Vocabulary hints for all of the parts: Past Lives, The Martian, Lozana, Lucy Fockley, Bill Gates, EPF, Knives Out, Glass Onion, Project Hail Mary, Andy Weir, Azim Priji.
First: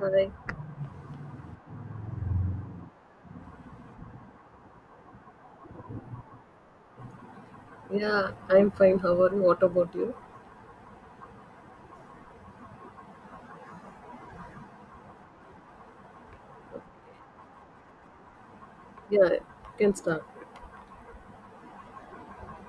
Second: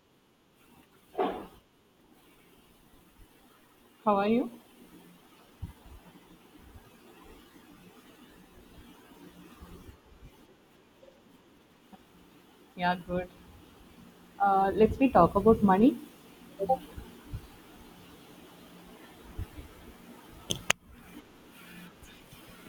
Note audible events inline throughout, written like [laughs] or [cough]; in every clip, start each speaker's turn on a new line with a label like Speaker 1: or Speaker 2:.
Speaker 1: Hi.
Speaker 2: How are you?
Speaker 1: Yeah, I'm fine. How are you? What about you?
Speaker 2: Yeah, good. Let's we talk about money.
Speaker 1: Yeah, you can start.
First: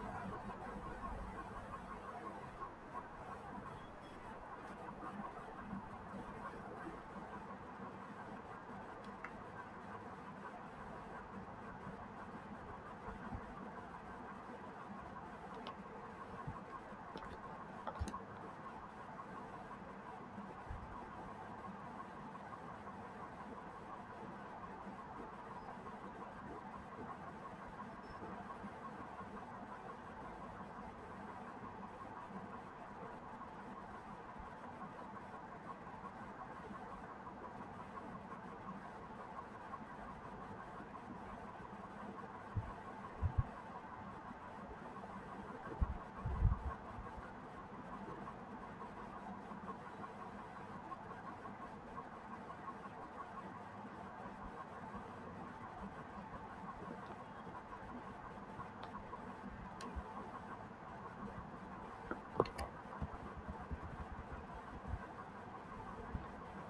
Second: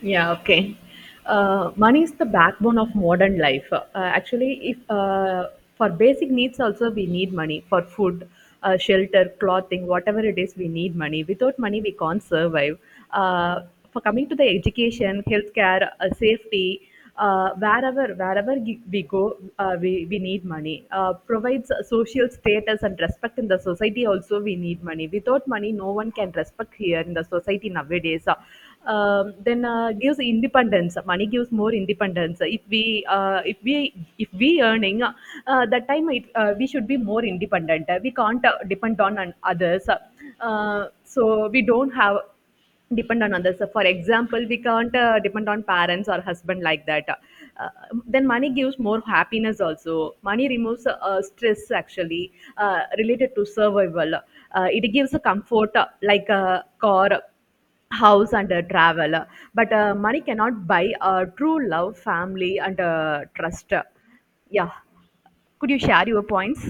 Speaker 2: Yeah, okay. Money is the backbone of modern life. Actually, if for basic needs also we need money for food, shelter, clothing, whatever it is, we need money. Without money, we can't survive. Uh, for coming to the education, healthcare, safety, wherever we go, we need money. Provides social status and respect in the society. Also, we need money. Without money, no one can respect here in the society nowadays. Then gives independence money gives more independence if we uh, if we earning that time it, we should be more independent we can't depend on others, so we don't have depend on others, so for example we can't depend on parents or husband like that. uh, then money gives more happiness, also money removes stress actually related to survival. It gives a comfort like a car, house and a travel, but money cannot buy a true love, family and trust. Yeah, could you share your points?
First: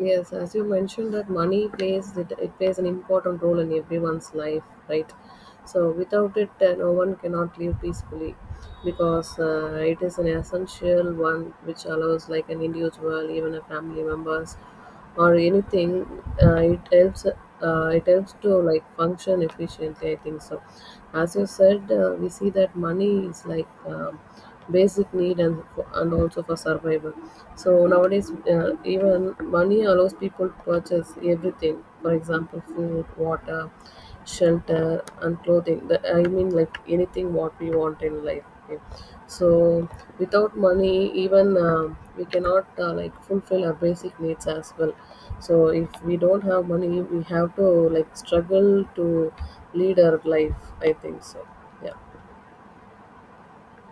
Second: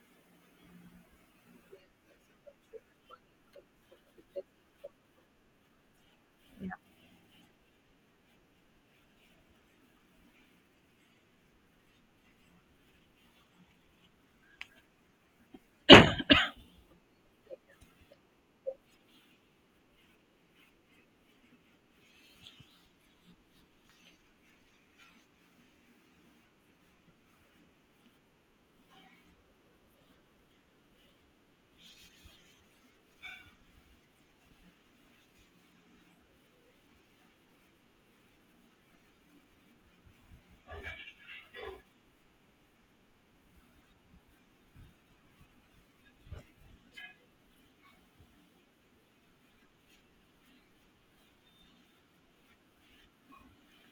Speaker 1: Yes, as you mentioned that money plays it, it plays an important role in everyone's life, right? So without it, no one cannot live peacefully because it is an essential one which allows like an individual, even a family members or anything. It helps. It helps to like function efficiently, I think so. As you said, we see that money is like basic need and also for survival. So nowadays, even money allows people to purchase everything. For example, food, water, shelter, and clothing. I mean, like anything what we want in life. Okay. So without money, even we cannot like fulfill our basic needs as well. So if we don't have money, we have to like struggle to lead our life, I think so. Yeah.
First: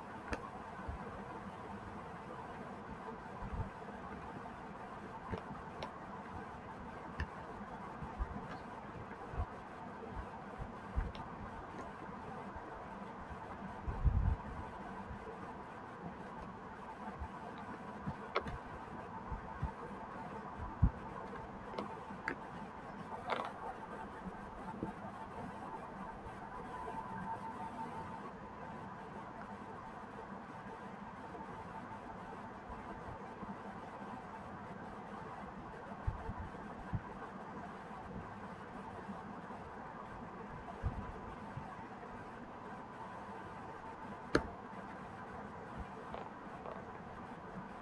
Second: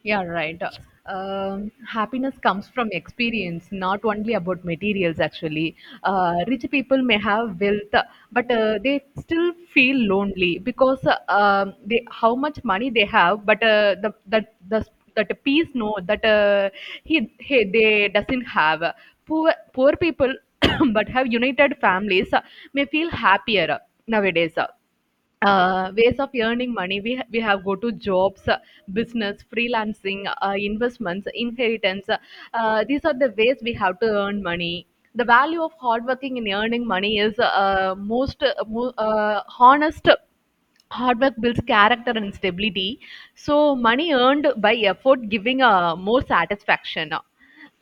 Speaker 2: Yeah, right. Happiness comes from experience, not only about materials, actually. Rich people may have wealth, but they still feel lonely because they, how much money they have, but that peace, no, that he they doesn't have. Poor people [coughs] but have united families may feel happier nowadays. Ways of earning money. We have go to jobs, business, freelancing, investments, inheritance. These are the ways we have to earn money. The value of hard working in earning money is most honest. Hard work builds character and stability. So money earned by effort giving more satisfaction.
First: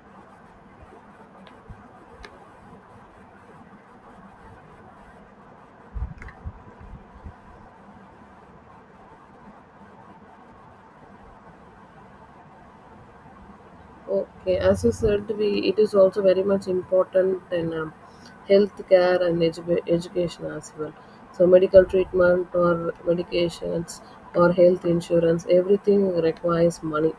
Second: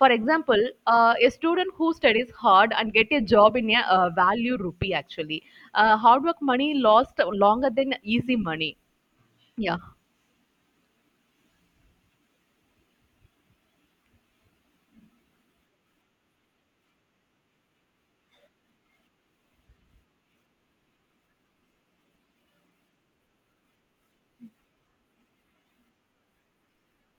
Speaker 2: For example, a student who studies hard and get a job in a value rupee actually. Hard work money lost longer than easy money. Yeah.
Speaker 1: Okay, as you said, we it is also very much important in healthcare and edu- education as well. So medical treatment or medications or health insurance, everything requires money.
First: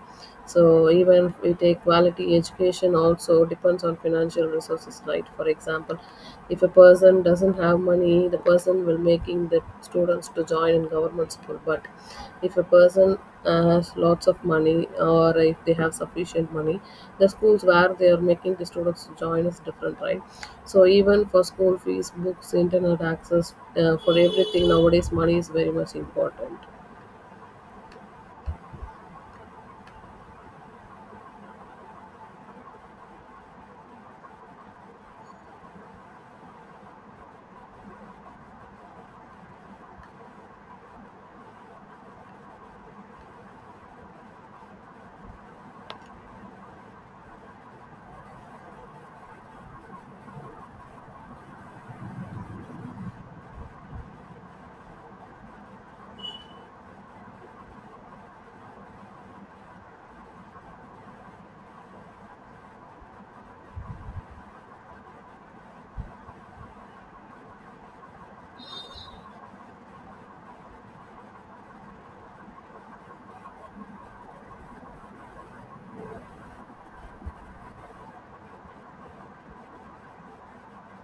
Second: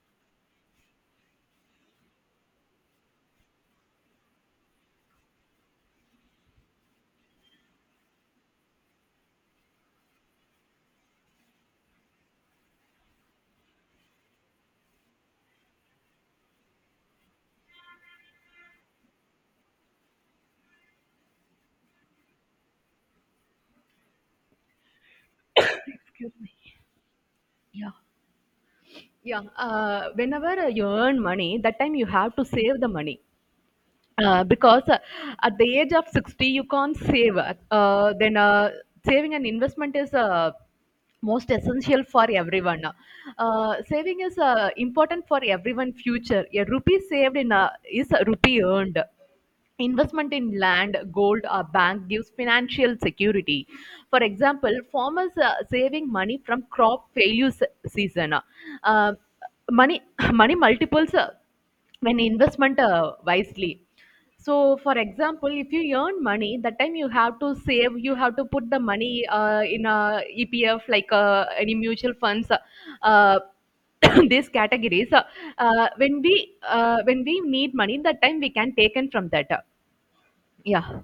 Speaker 1: So even if we take quality education, also depends on financial resources, right? For example, if a person doesn't have money, the person will making the students to join in government school, but if a person has lots of money or if they have sufficient money, the schools where they are making the students join is different, right? So even for school fees, books, internet access, for everything nowadays, money is very much
Speaker 2: Excuse me.
Speaker 1: important.
Speaker 2: Yeah. Yeah. Whenever you earn money, that time you have to save the money. Because at the age of 60 you can't save. Then Saving and investment is most essential for everyone. Saving is important for everyone future. A rupee saved in a, is a rupee earned. Investment in land, gold or bank gives financial security. For example, farmers saving money from crop failure season. Uh, Money [laughs] [clears throat] money multiples when investment wisely. So, for example, if you earn money, that time you have to save, you have to put the money in a EPF, like any mutual funds, uh, [coughs] [clears throat] these categories. When we need money, that time we can take in from that. Yeah,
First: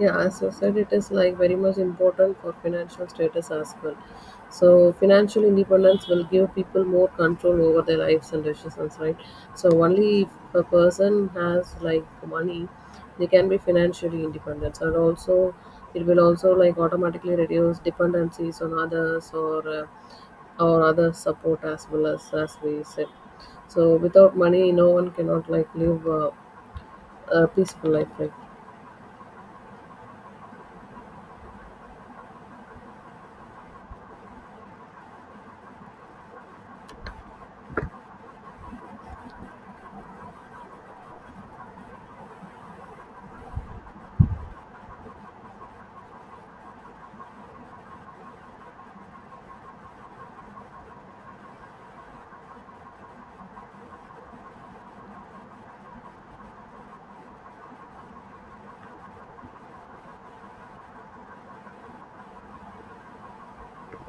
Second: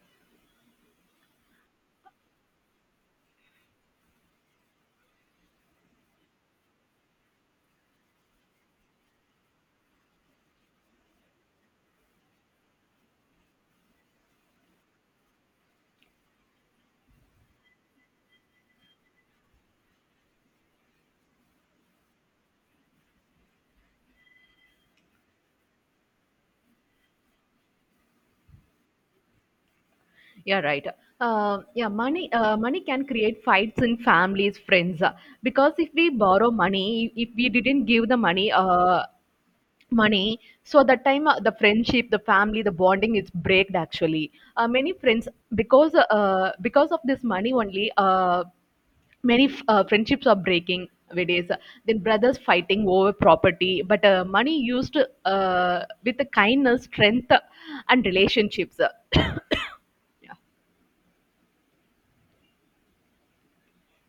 Speaker 1: Yeah, as I said, it is like very much important for financial status as well. So financial independence will give people more control over their lives and decisions, right? So only if a person has like money, they can be financially independent. And also, it will also like automatically reduce dependencies on others or other support as well as we said. So without money, no one cannot like live a peaceful life, right?
Speaker 2: yeah, right. Yeah, money can create fights in families, friends. Because if we borrow money, if we didn't give the money. Money, so that time the friendship, the family, the bonding is breaked actually. Many friends, because of this money only friendships are breaking nowadays. Then brothers fighting over property, but money used with the kindness, strength and relationships. [coughs] Yeah.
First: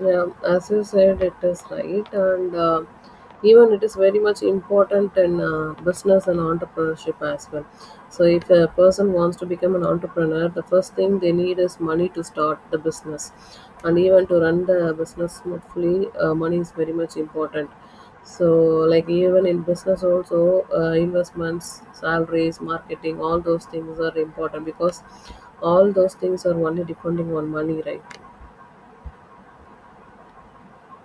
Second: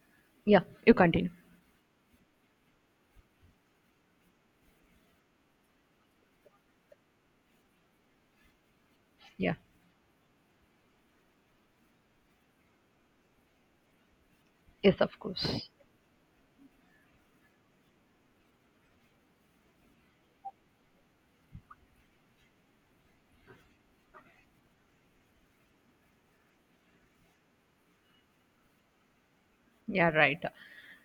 Speaker 1: Yeah,
Speaker 2: Yeah,
Speaker 1: as you
Speaker 2: you
Speaker 1: said,
Speaker 2: continue.
Speaker 1: it is right, and even it is very much important in business and entrepreneurship as well. So, if a person wants to
Speaker 2: Yeah,
Speaker 1: become an entrepreneur, the first thing they need is money to start the business, and even to run the
Speaker 2: yes of
Speaker 1: business
Speaker 2: course.
Speaker 1: smoothly, money is very much important. So, like even in business, also investments, salaries, marketing, all those things are important because all those things are only depending on money, right?
Speaker 2: Yeah, right.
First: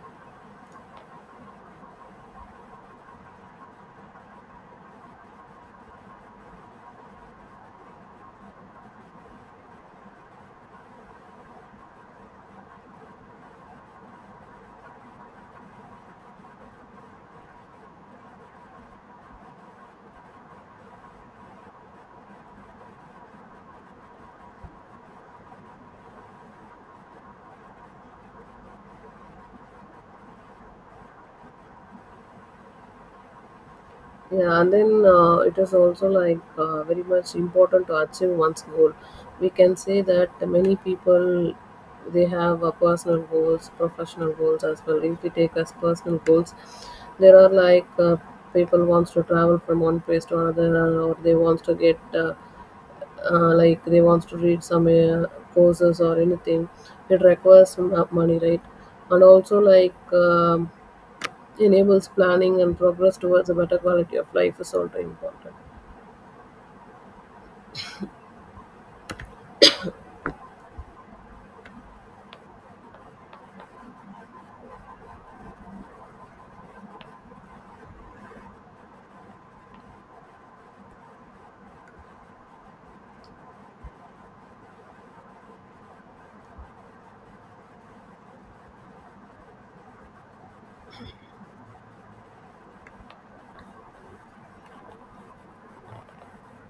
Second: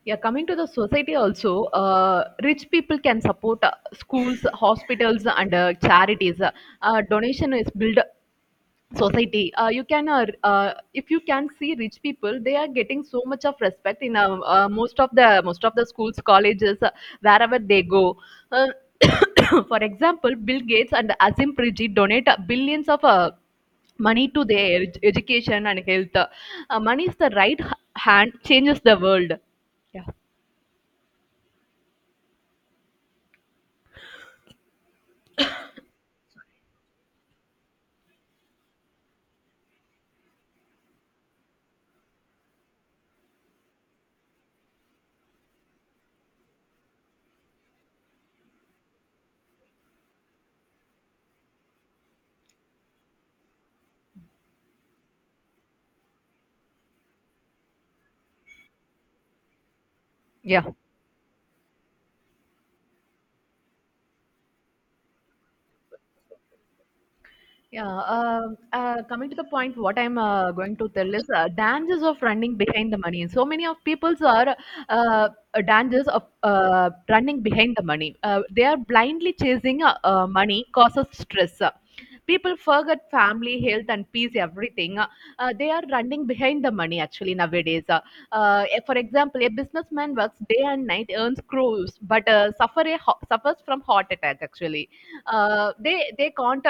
Speaker 2: Yeah, coming to the society also, rich people can support schools, hospitals, and charities. Donation is build society. You can, if you can see rich people they are getting so much of respect in most of the schools, colleges, wherever they go. uh, [coughs] for example, Bill Gates and Azim Priji donate billions of money to their education and health. Money is the right hand, changes the world. Yeah.
Speaker 1: Yeah, and then it is also like very much important to achieve one's goal. We can say that many people they have personal goals, professional goals as well. If we take as personal goals, there are like people wants to travel from one place to another, or they wants to get like they wants to read some courses or anything. It requires some money, right? And also like
Speaker 2: Yeah.
Speaker 1: enables planning and progress towards a better quality of life is also important.
Speaker 2: Yeah, coming to the point, what I'm going to tell is dangers of running behind the money. So many of people's are uh, uh, dangers of running behind the money. They are blindly chasing money, causes stress. People forget family, health, and peace, everything. They are running behind the money actually nowadays. For example, a businessman works day and night, earns crores, but suffers from heart attack actually. They can't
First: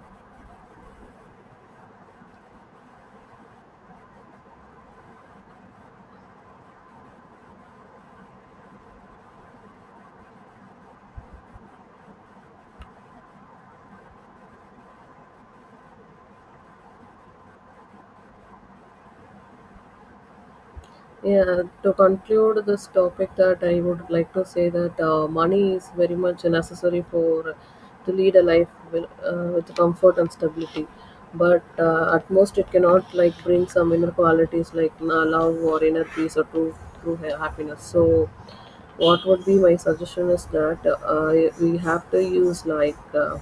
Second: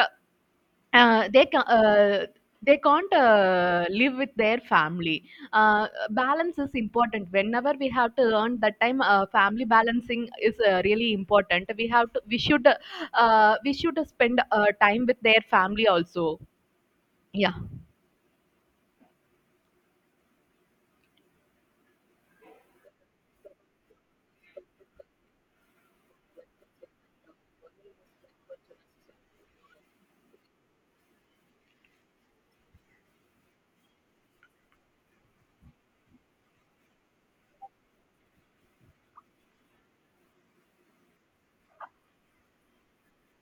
Speaker 2: they can they can't live with their family. Balance is important. Whenever we have to earn, that time family balancing is really important. We have to, we should spend time with their family also. Yeah.
Speaker 1: Yeah, to conclude this topic, that I would like to say that money is very much necessary for to lead a life with comfort and stability. But at most, it cannot like bring some inner qualities like love or inner peace or happiness. So, what would be my suggestion is that we have to use like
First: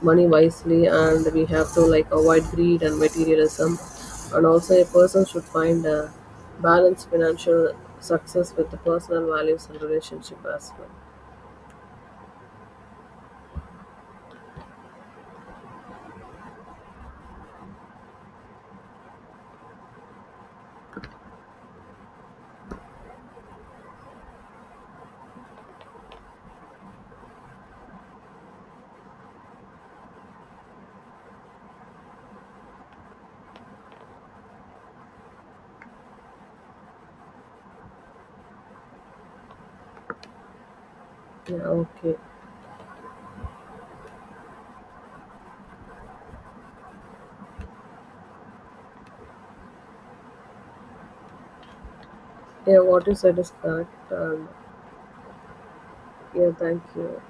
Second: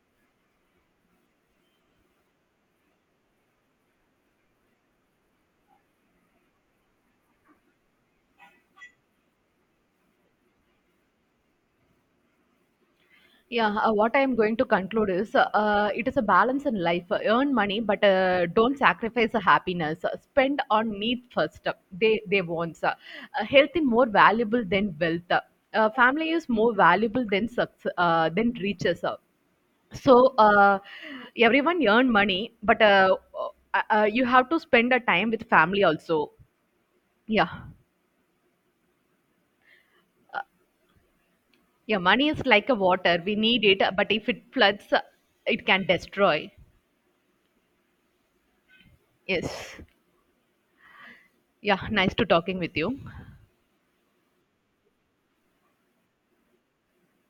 Speaker 1: money wisely and we have to like avoid greed and materialism, and also a person should find a balanced financial success with the personal values and relationship as well.
Speaker 2: Yeah, what I am going to conclude is it is a balance in life. Earn money, but don't sacrifice the happiness. Spend on needs first. They wants. Health is more valuable than wealth. Family is more valuable than success, than riches. So uh, everyone earn money, but you have to spend a time with family also. Yeah.
Speaker 1: Yeah,
Speaker 2: Yeah.
Speaker 1: okay.
Speaker 2: Money is like a water. We need it, but if it floods, it can destroy. Yes. Yeah, nice to talking with
Speaker 1: Yeah,
Speaker 2: you.
Speaker 1: what you said is correct, and yeah, thank you.